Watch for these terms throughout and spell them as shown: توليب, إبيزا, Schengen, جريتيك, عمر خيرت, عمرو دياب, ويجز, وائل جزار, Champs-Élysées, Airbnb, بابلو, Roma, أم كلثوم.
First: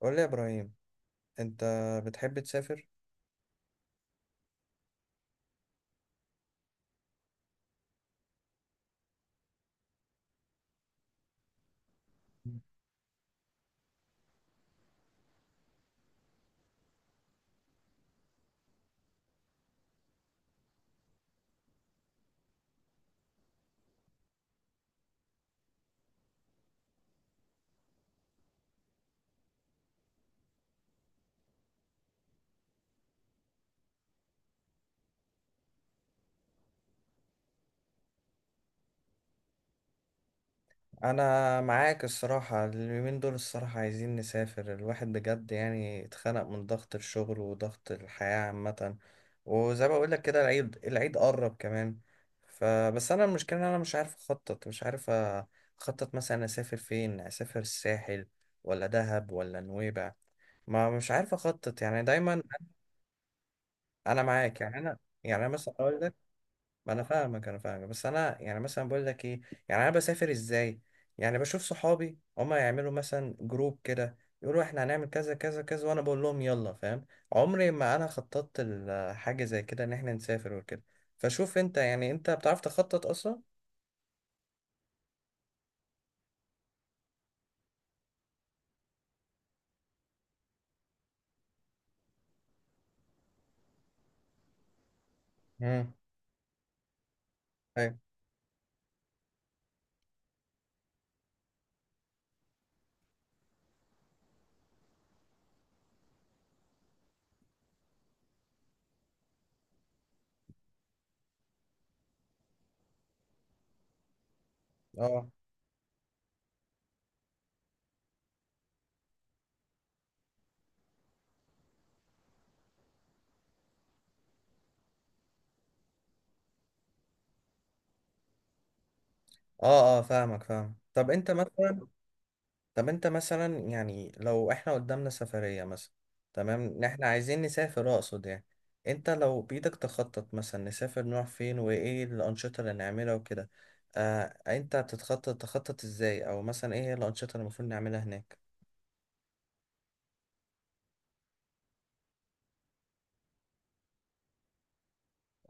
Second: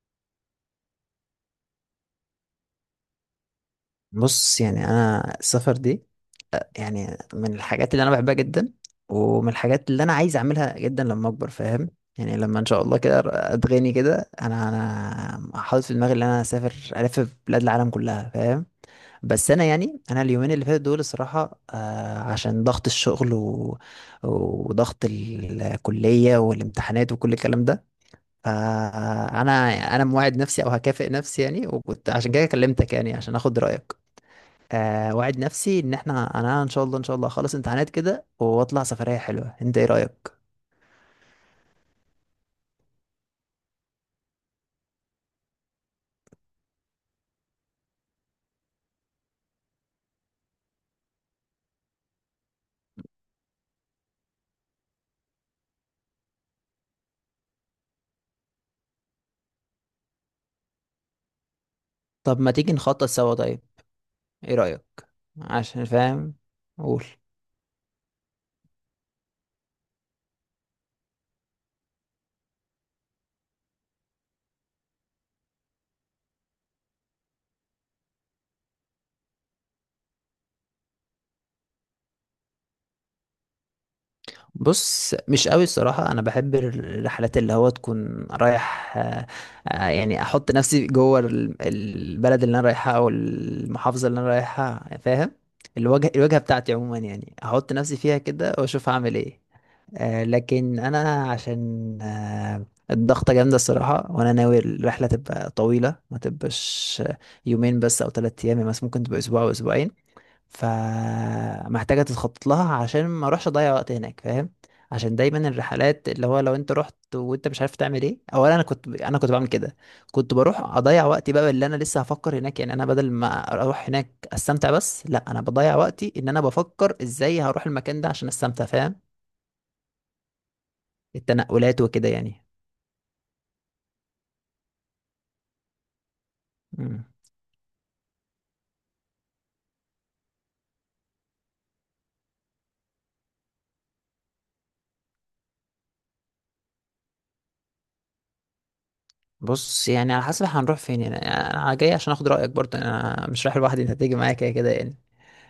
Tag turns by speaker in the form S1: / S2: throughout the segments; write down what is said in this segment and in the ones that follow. S1: قول لي يا ابراهيم، انت بتحب تسافر؟
S2: بص يعني انا السفر دي يعني من الحاجات اللي انا بحبها جدا، ومن الحاجات اللي انا عايز اعملها جدا لما اكبر فاهم. يعني لما ان شاء الله كده اتغني كده انا حاطط في دماغي ان انا اسافر الف بلاد العالم كلها فاهم. بس انا يعني انا اليومين اللي فاتوا دول الصراحه عشان ضغط الشغل وضغط الكليه والامتحانات وكل الكلام ده. فانا انا موعد نفسي او هكافئ نفسي يعني، وكنت عشان كده كلمتك يعني عشان اخد رايك. وعد نفسي ان انا ان شاء الله ان شاء الله اخلص امتحانات كده واطلع سفرية حلوة، انت ايه رأيك؟
S1: انا معاك. الصراحه اليومين دول، الصراحه عايزين نسافر. الواحد بجد يعني اتخنق من ضغط الشغل وضغط الحياه عامه. وزي ما بقول لك كده، العيد العيد قرب كمان. فبس انا المشكله ان انا مش عارف اخطط، مثلا اسافر فين، اسافر الساحل ولا دهب ولا نويبع؟ ما مش عارف اخطط يعني
S2: طب
S1: دايما.
S2: ما تيجي نخطط سوا طيب،
S1: انا
S2: ايه
S1: معاك. يعني
S2: رأيك؟
S1: انا مثلا
S2: عشان
S1: اقول لك.
S2: فاهم،
S1: ما انا
S2: قول.
S1: فاهمك، انا فاهمك، بس انا يعني مثلا بقول لك ايه؟ يعني انا بسافر ازاي؟ يعني بشوف صحابي هما يعملوا مثلا جروب كده، يقولوا احنا هنعمل كذا كذا كذا وانا بقول لهم يلا، فاهم. عمري ما انا خططت حاجه زي كده ان احنا نسافر وكده. فشوف انت بتعرف تخطط اصلا؟
S2: بص مش قوي الصراحة، انا بحب الرحلات اللي هو تكون رايح يعني احط نفسي جوه البلد اللي انا رايحها او المحافظة اللي انا رايحها فاهم.
S1: مم.
S2: الوجهة بتاعتي عموما يعني احط نفسي
S1: أيوة.
S2: فيها كده واشوف هعمل ايه. لكن انا عشان الضغطة جامدة الصراحة، وانا ناوي الرحلة تبقى طويلة، ما تبقاش يومين بس او ثلاثة ايام، يعني مثلا ممكن تبقى اسبوع او اسبوعين. فمحتاجة تتخطط لها عشان ما اروحش اضيع وقت هناك فاهم. عشان
S1: اه
S2: دايما الرحلات اللي هو لو انت رحت وانت مش عارف تعمل ايه، اولا انا كنت بعمل كده. كنت بروح اضيع وقتي بقى اللي انا لسه هفكر هناك، يعني انا بدل ما اروح هناك استمتع، بس لا انا بضيع وقتي ان انا بفكر ازاي هروح المكان ده عشان استمتع فاهم.
S1: اه اه، فاهمك فاهم.
S2: التنقلات وكده يعني.
S1: طب انت مثلا يعني لو احنا قدامنا سفرية مثلا، تمام، ان
S2: مم.
S1: احنا عايزين نسافر، اقصد يعني انت لو بإيدك تخطط مثلا نسافر نروح فين، وايه الأنشطة اللي نعملها وكده. آه، انت تخطط ازاي، او مثلا ايه هي الأنشطة اللي المفروض نعملها هناك؟
S2: بص يعني على حسب هنروح فين، يعني انا جاي عشان اخد رايك برضه، انا مش رايح لوحدي، انت هتيجي معايا كده كده يعني.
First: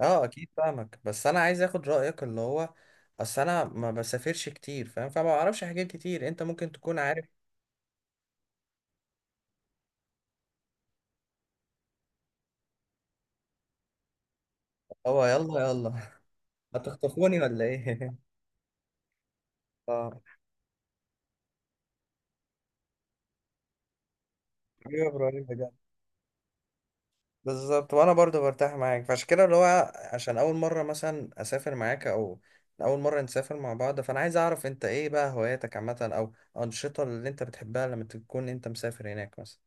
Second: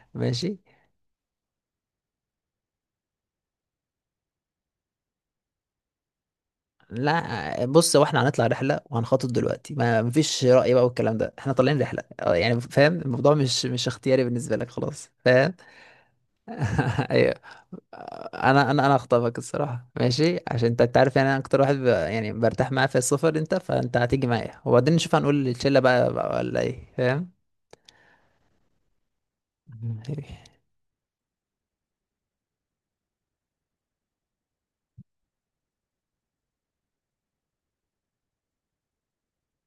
S1: اه، اكيد
S2: ماشي.
S1: فاهمك، بس انا عايز اخد رأيك اللي هو اصل انا ما بسافرش كتير، فاهم، فما بعرفش حاجات كتير انت ممكن تكون عارف.
S2: لا بص هو احنا هنطلع رحله وهنخطط دلوقتي، ما مفيش راي بقى والكلام ده، احنا طالعين رحله اه يعني فاهم. الموضوع مش اختياري بالنسبه لك خلاص
S1: اه،
S2: فاهم.
S1: يلا يلا.
S2: ايوه.
S1: هتخطفوني ولا ايه؟
S2: انا اخطبك الصراحه
S1: اه.
S2: ماشي، عشان انت أنت عارف يعني انا اكتر واحد يعني برتاح معاه في السفر انت، فانت هتيجي معايا وبعدين
S1: حبيبي يا
S2: نشوف
S1: ابراهيم
S2: هنقول
S1: بجد.
S2: للشله بقى ولا ايه فاهم.
S1: بالظبط، وانا برضو برتاح معاك، فعشان كده اللي هو
S2: مم.
S1: عشان اول مره مثلا اسافر معاك، او اول مره نسافر مع بعض، فانا عايز اعرف انت ايه بقى هواياتك عامه، او انشطه اللي انت بتحبها لما تكون انت مسافر هناك مثلا.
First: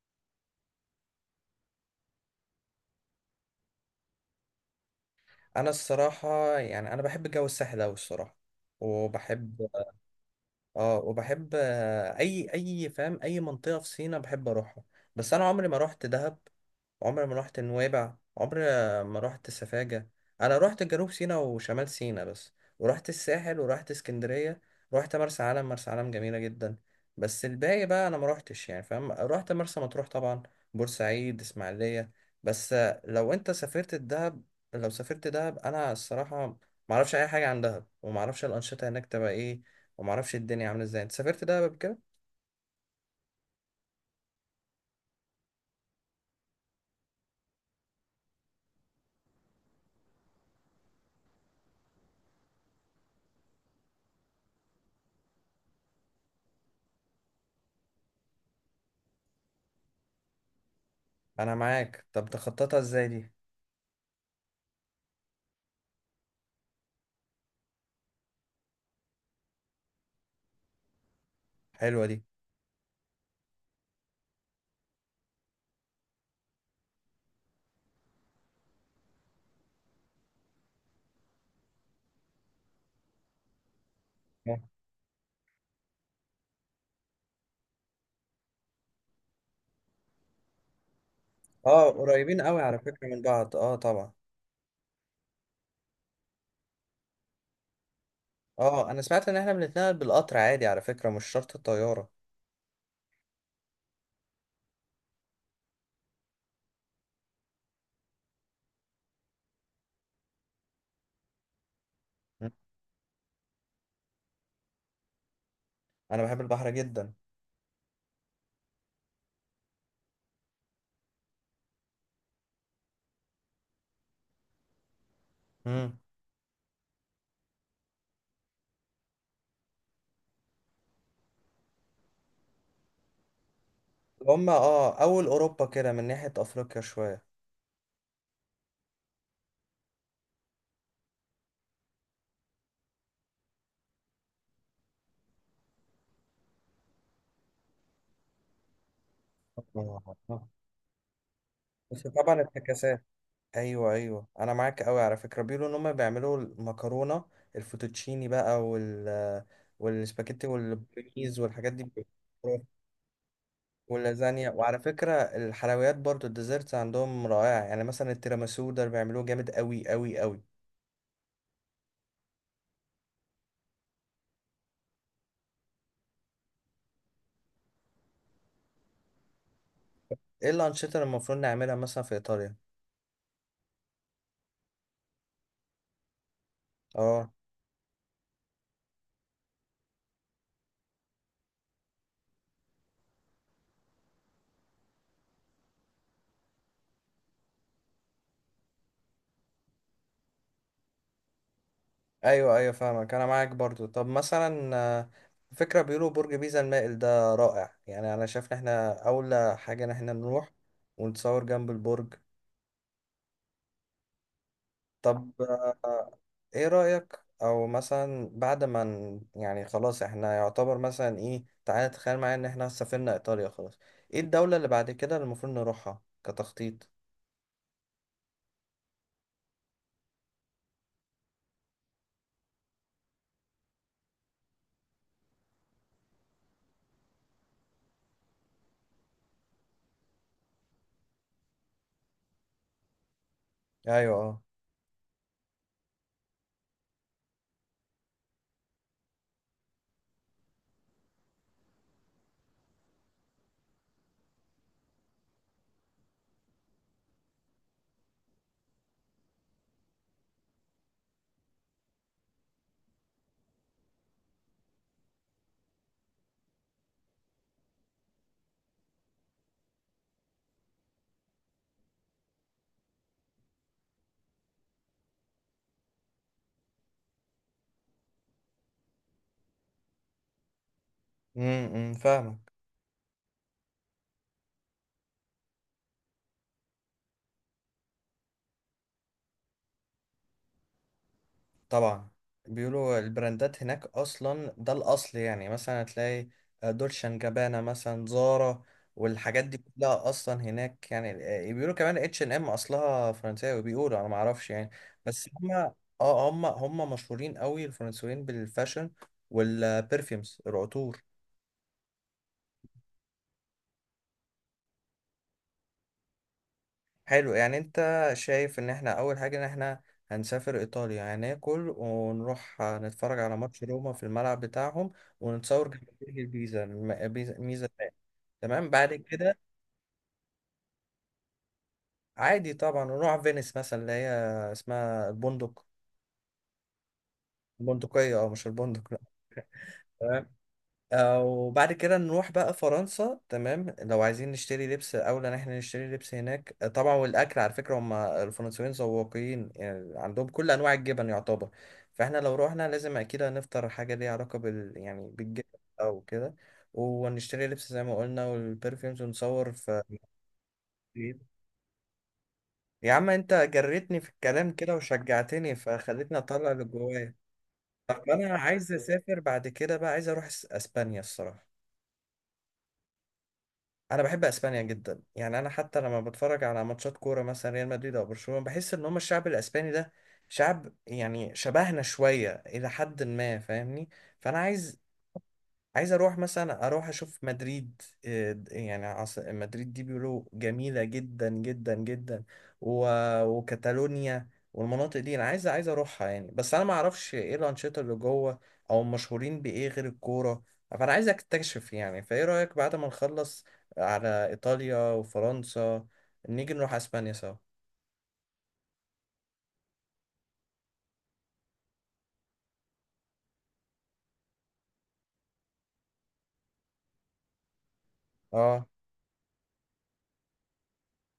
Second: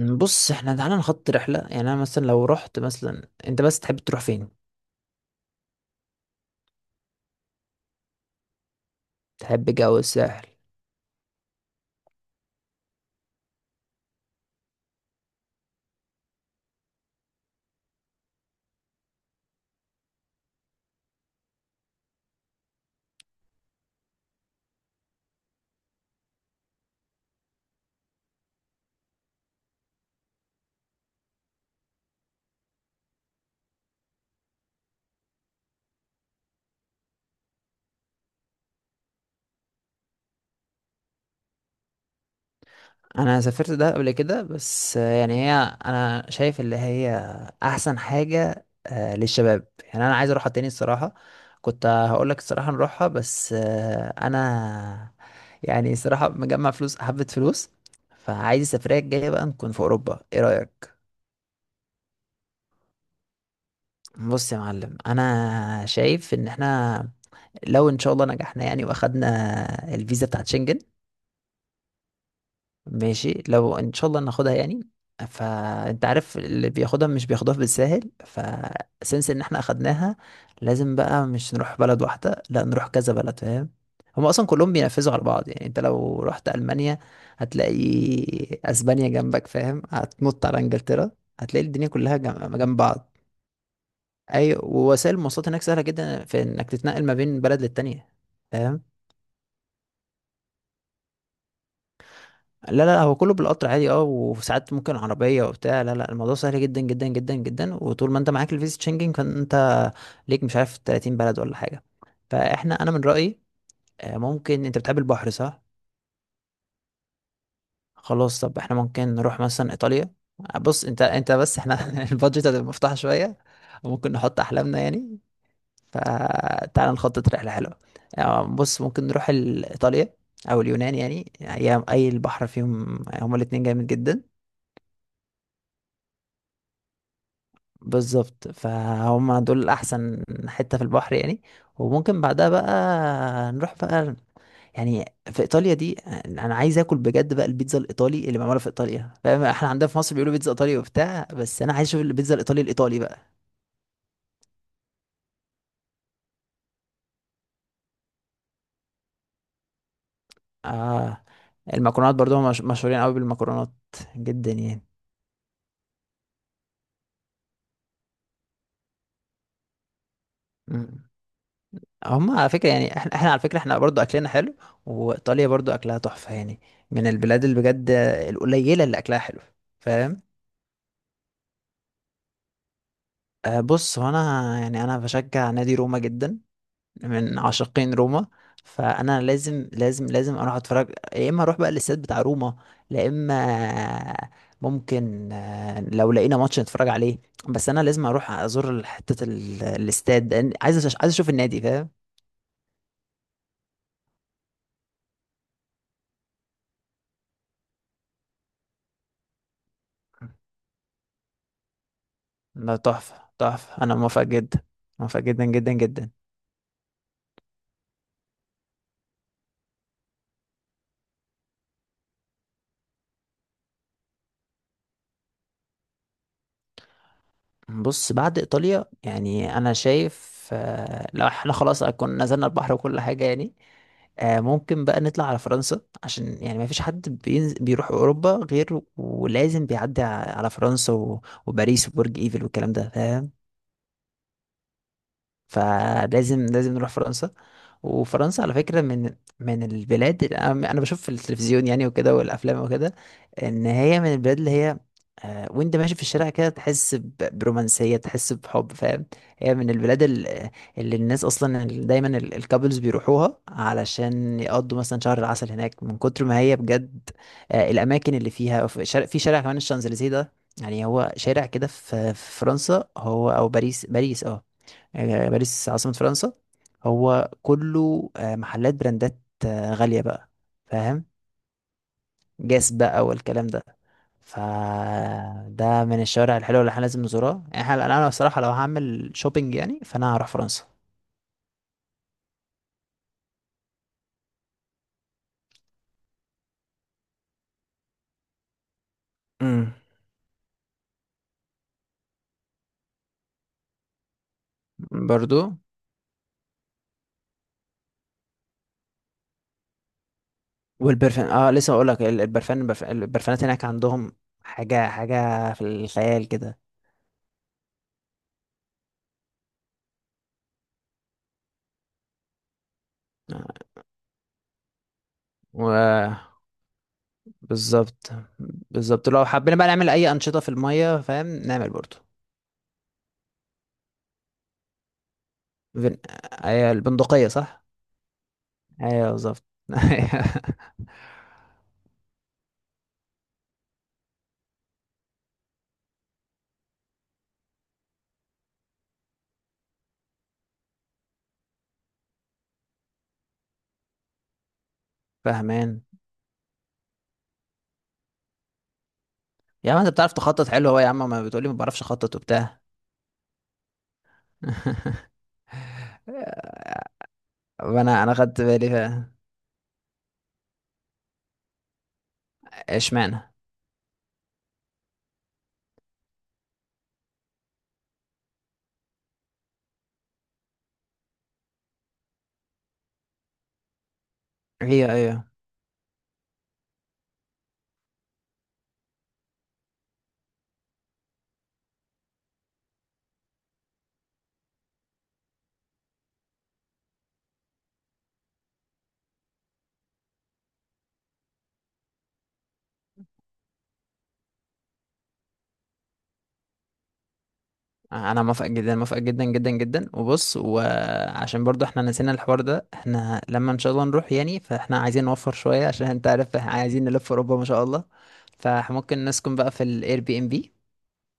S2: إمم، بص احنا تعالى نخط رحلة، يعني انا مثلا لو رحت مثلا، انت بس تحب تروح فين؟
S1: انا الصراحه، يعني انا بحب جو الساحل اوي الصراحه. وبحب
S2: تحب جو الساحل.
S1: اه وبحب آه، اي اي، فاهم، اي منطقه في سينا بحب اروحها. بس انا عمري ما روحت دهب، عمري ما رحت نويبع، عمري ما رحت سفاجة. انا رحت جنوب سيناء وشمال سيناء بس، ورحت الساحل، ورحت اسكندرية. رحت مرسى علم، مرسى علم جميلة جدا. بس الباقي بقى انا ما رحتش يعني، فاهم. رحت مرسى مطروح طبعا، بورسعيد، اسماعيلية بس. لو انت سافرت الدهب لو سافرت دهب، انا الصراحة ما اعرفش اي حاجة عن دهب، وما اعرفش الانشطة هناك تبقى ايه، وما اعرفش الدنيا عاملة ازاي. انت سافرت دهب قبل كده؟
S2: انا سافرت ده قبل كده بس يعني هي، انا شايف اللي هي احسن حاجة للشباب، يعني انا عايز اروحها تاني الصراحة. كنت هقول لك الصراحة نروحها بس انا يعني الصراحة مجمع فلوس حبة فلوس، فعايز السفرية الجاية بقى نكون في اوروبا، ايه رأيك؟
S1: انا معاك، طب تخططها ازاي دي؟
S2: بص يا معلم انا شايف ان احنا لو ان شاء الله نجحنا يعني واخدنا الفيزا بتاعت شنجن،
S1: حلوة دي.
S2: ماشي لو ان شاء الله ناخدها يعني. فانت عارف اللي بياخدها مش بياخدها بالساهل، فسنس ان احنا اخدناها لازم بقى مش نروح بلد واحدة، لا نروح كذا بلد فاهم. هما اصلا كلهم بينفذوا على بعض، يعني انت لو رحت المانيا هتلاقي اسبانيا جنبك فاهم، هتنط على انجلترا هتلاقي الدنيا
S1: اه،
S2: كلها
S1: قريبين
S2: جنب
S1: قوي
S2: جنب
S1: على فكرة
S2: بعض.
S1: من بعض، اه طبعا.
S2: اي، ووسائل المواصلات هناك سهلة جدا في انك تتنقل ما بين بلد للتانية فاهم؟
S1: اه، انا سمعت ان احنا بنتنقل بالقطر عادي على فكرة، مش شرط الطيارة.
S2: لا لا لا، هو كله بالقطر عادي اه، وساعات ممكن عربية وبتاع. لا لا الموضوع سهل جدا جدا جدا جدا، وطول ما انت معاك الفيزا شنجن فانت ليك مش عارف 30 بلد ولا حاجة.
S1: مم.
S2: فاحنا انا من رأيي ممكن، انت بتحب البحر صح؟
S1: انا بحب البحر جدا.
S2: خلاص طب احنا ممكن نروح مثلا ايطاليا. بص انت بس احنا البادجت هتبقى مفتوحة شوية وممكن نحط احلامنا يعني.
S1: امم.
S2: فتعال نخطط رحلة حلوة. بص ممكن نروح ايطاليا او اليونان، يعني أي البحر فيهم هما الاتنين جامد جدا.
S1: هما اول اوروبا كده من ناحية افريقيا شوية.
S2: بالظبط، فهم دول احسن حتة في البحر يعني. وممكن بعدها بقى نروح بقى يعني في ايطاليا دي، انا عايز اكل بجد بقى البيتزا الايطالي اللي معموله في ايطاليا فاهم. احنا عندنا في
S1: آه.
S2: مصر بيقولوا
S1: آه.
S2: بيتزا ايطالي وبتاع، بس انا عايز اشوف
S1: بس
S2: البيتزا
S1: طبعا
S2: الايطالي الايطالي
S1: افتكاسات.
S2: بقى.
S1: ايوه ايوه، انا معاك قوي على فكرة. بيقولوا ان هما بيعملوا المكرونة الفوتوتشيني بقى، والسباجيتي
S2: اه
S1: والبريز والحاجات دي
S2: المكرونات برضو هم مشهورين قوي بالمكرونات
S1: واللازانيا.
S2: جدا
S1: وعلى
S2: يعني.
S1: فكرة الحلويات برضو، الديزرتس عندهم رائعة، يعني مثلا التيراميسو ده بيعملوه جامد قوي قوي قوي.
S2: مم. هم على فكرة يعني احنا على فكرة احنا برضو اكلنا حلو، وايطاليا برضو اكلها تحفة يعني، من البلاد اللي بجد القليلة اللي اكلها حلو فاهم.
S1: ايه الأنشطة اللي المفروض نعملها مثلا في إيطاليا؟
S2: أه بص هو انا يعني انا بشجع نادي روما جدا،
S1: اه.
S2: من عاشقين روما، فانا لازم لازم لازم اروح اتفرج يا اما اروح بقى الاستاد بتاع روما، لا اما ممكن لو لقينا ماتش نتفرج عليه، بس انا لازم اروح ازور حته الاستاد لأن عايز عايز اشوف النادي فاهم.
S1: ايوه ايوه فاهمك، انا معاك برضو. طب مثلا، فكرة بيقولوا برج بيزا المائل ده رائع، يعني انا شايف ان احنا اولى حاجة ان احنا نروح ونتصور جنب البرج.
S2: ده تحفه تحفه، انا موافق جدا، موافق
S1: طب،
S2: جدا جدا جدا.
S1: ايه رأيك، او مثلا بعد ما يعني خلاص احنا يعتبر مثلا ايه، تعالى تخيل معايا ان احنا سافرنا ايطاليا خلاص، ايه الدولة اللي بعد كده اللي المفروض نروحها كتخطيط؟
S2: بص بعد ايطاليا يعني انا شايف لو احنا خلاص كنا نزلنا البحر وكل حاجه يعني، ممكن بقى نطلع على فرنسا، عشان يعني ما فيش حد بيروح اوروبا غير ولازم بيعدي على فرنسا وباريس وبرج ايفل والكلام ده فاهم.
S1: ايوه، اه.
S2: فلازم لازم نروح فرنسا. وفرنسا على فكرة من من البلاد اللي انا بشوف في التلفزيون يعني وكده والافلام وكده، ان هي من البلاد اللي هي وانت ماشي في الشارع كده تحس برومانسية، تحس بحب فاهم. هي من البلاد اللي الناس اصلا دايما الكابلز بيروحوها علشان يقضوا مثلا شهر العسل هناك من كتر ما هي بجد الاماكن اللي فيها. في شارع, في شارع كمان الشانزليزيه ده، يعني هو شارع كده في في فرنسا، هو او باريس، باريس اه باريس عاصمة فرنسا. هو كله محلات براندات غالية بقى فاهم.
S1: امم، فاهمك.
S2: جاس بقى والكلام ده، فده من الشوارع الحلوة اللي احنا لازم نزورها يعني. احنا انا بصراحة لو هعمل شوبينج يعني فانا هروح فرنسا.
S1: طبعا. بيقولوا البراندات هناك اصلا ده الاصل، يعني مثلا هتلاقي دولشان جابانا، مثلا زارا، والحاجات دي
S2: امم
S1: كلها اصلا هناك يعني. بيقولوا كمان H&M اصلها فرنساوي بيقولوا، انا ما اعرفش يعني. بس
S2: برضو.
S1: هم اه هم هم مشهورين قوي، الفرنسيين بالفاشن والبرفيومز العطور.
S2: والبرفان اه لسه اقول لك، البرفان البرفانات هناك عندهم حاجة حاجة في الخيال كده.
S1: حلو. يعني انت شايف ان احنا اول حاجة ان احنا هنسافر ايطاليا، هناكل ونروح نتفرج على ماتش روما في الملعب بتاعهم، ونتصور جنب برج
S2: و
S1: البيزا ميزة ده.
S2: بالظبط.
S1: تمام بعد
S2: بالظبط لو
S1: كده.
S2: حبينا بقى نعمل اي انشطة في المية فاهم نعمل برضو.
S1: عادي طبعا نروح فينيس مثلا، اللي هي اسمها البندق.
S2: فين... ايوه البندقية صح؟
S1: البندقية، او مش البندق؟
S2: ايوه بالظبط أيوة.
S1: لا. وبعد كده نروح بقى فرنسا. تمام، لو عايزين نشتري لبس، اولى ان احنا نشتري لبس هناك، طبعا. والاكل على فكره، هم الفرنسيين ذواقين يعني، عندهم كل انواع الجبن يعتبر. فاحنا لو روحنا لازم اكيد هنفطر حاجه ليها علاقه بالجبن،
S2: فاهمان.
S1: او كده. ونشتري لبس زي ما قلنا، والبرفيومز ونصور
S2: يا عم
S1: في.
S2: انت بتعرف تخطط حلو اهو، يا عم ما بتقولي ما بعرفش اخطط وبتاع.
S1: يا عم، انت جريتني في الكلام كده وشجعتني، فخلتني اطلع اللي جوايا.
S2: وانا
S1: طب
S2: انا
S1: انا
S2: خدت بالي
S1: عايز
S2: ف
S1: اسافر بعد كده بقى، عايز اروح اسبانيا الصراحه.
S2: اشمعنى.
S1: انا بحب اسبانيا جدا، يعني انا حتى لما بتفرج على ماتشات كوره، مثلا ريال مدريد او برشلونه، بحس ان هم الشعب الاسباني ده شعب، يعني شبهنا شويه الى حد ما، فاهمني. فانا
S2: ايوه ايوه
S1: عايز اروح، مثلا اروح اشوف مدريد، إيه، يعني مدريد دي بيقولوا جميلة جدا جدا جدا. و... وكاتالونيا والمناطق دي انا عايز اروحها يعني، بس انا ما اعرفش ايه الانشطة اللي جوه، او مشهورين بايه غير الكورة. فانا عايز اكتشف يعني. فايه رأيك بعد ما نخلص على ايطاليا وفرنسا، نيجي نروح اسبانيا سوا؟
S2: انا موافق جدا، موافق جدا جدا جدا. وبص، وعشان برضو احنا نسينا الحوار ده، احنا لما ان شاء الله نروح يعني فاحنا عايزين نوفر شوية، عشان انت عارف احنا عايزين نلف اوروبا ما شاء الله.
S1: اه،
S2: فممكن نسكن بقى في الاير بي ام بي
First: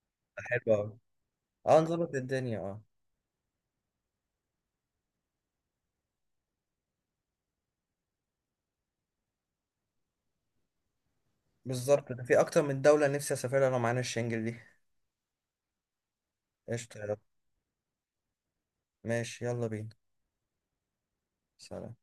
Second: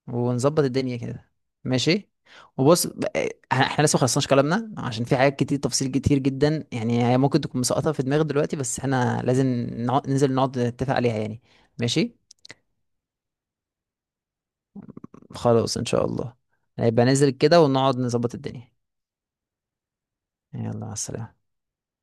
S2: ونظبط
S1: حلو
S2: الدنيا
S1: أوي.
S2: كده.
S1: اه،
S2: ماشي.
S1: نظبط الدنيا، اه.
S2: وبص احنا لسه مخلصناش كلامنا، عشان في حاجات كتير، تفاصيل كتير جدا يعني، هي ممكن تكون مسقطة في دماغي دلوقتي، بس احنا لازم نقعد ننزل نقعد نتفق عليها يعني.
S1: بالظبط،
S2: ماشي
S1: ده في اكتر من دولة نفسي اسافرها لو معانا الشنجل دي.
S2: خلاص ان شاء الله.
S1: قشطة
S2: هيبقى
S1: يلا.
S2: ننزل كده ونقعد نظبط الدنيا.
S1: ماشي يلا بينا.
S2: يلا مع السلامة.
S1: سلام.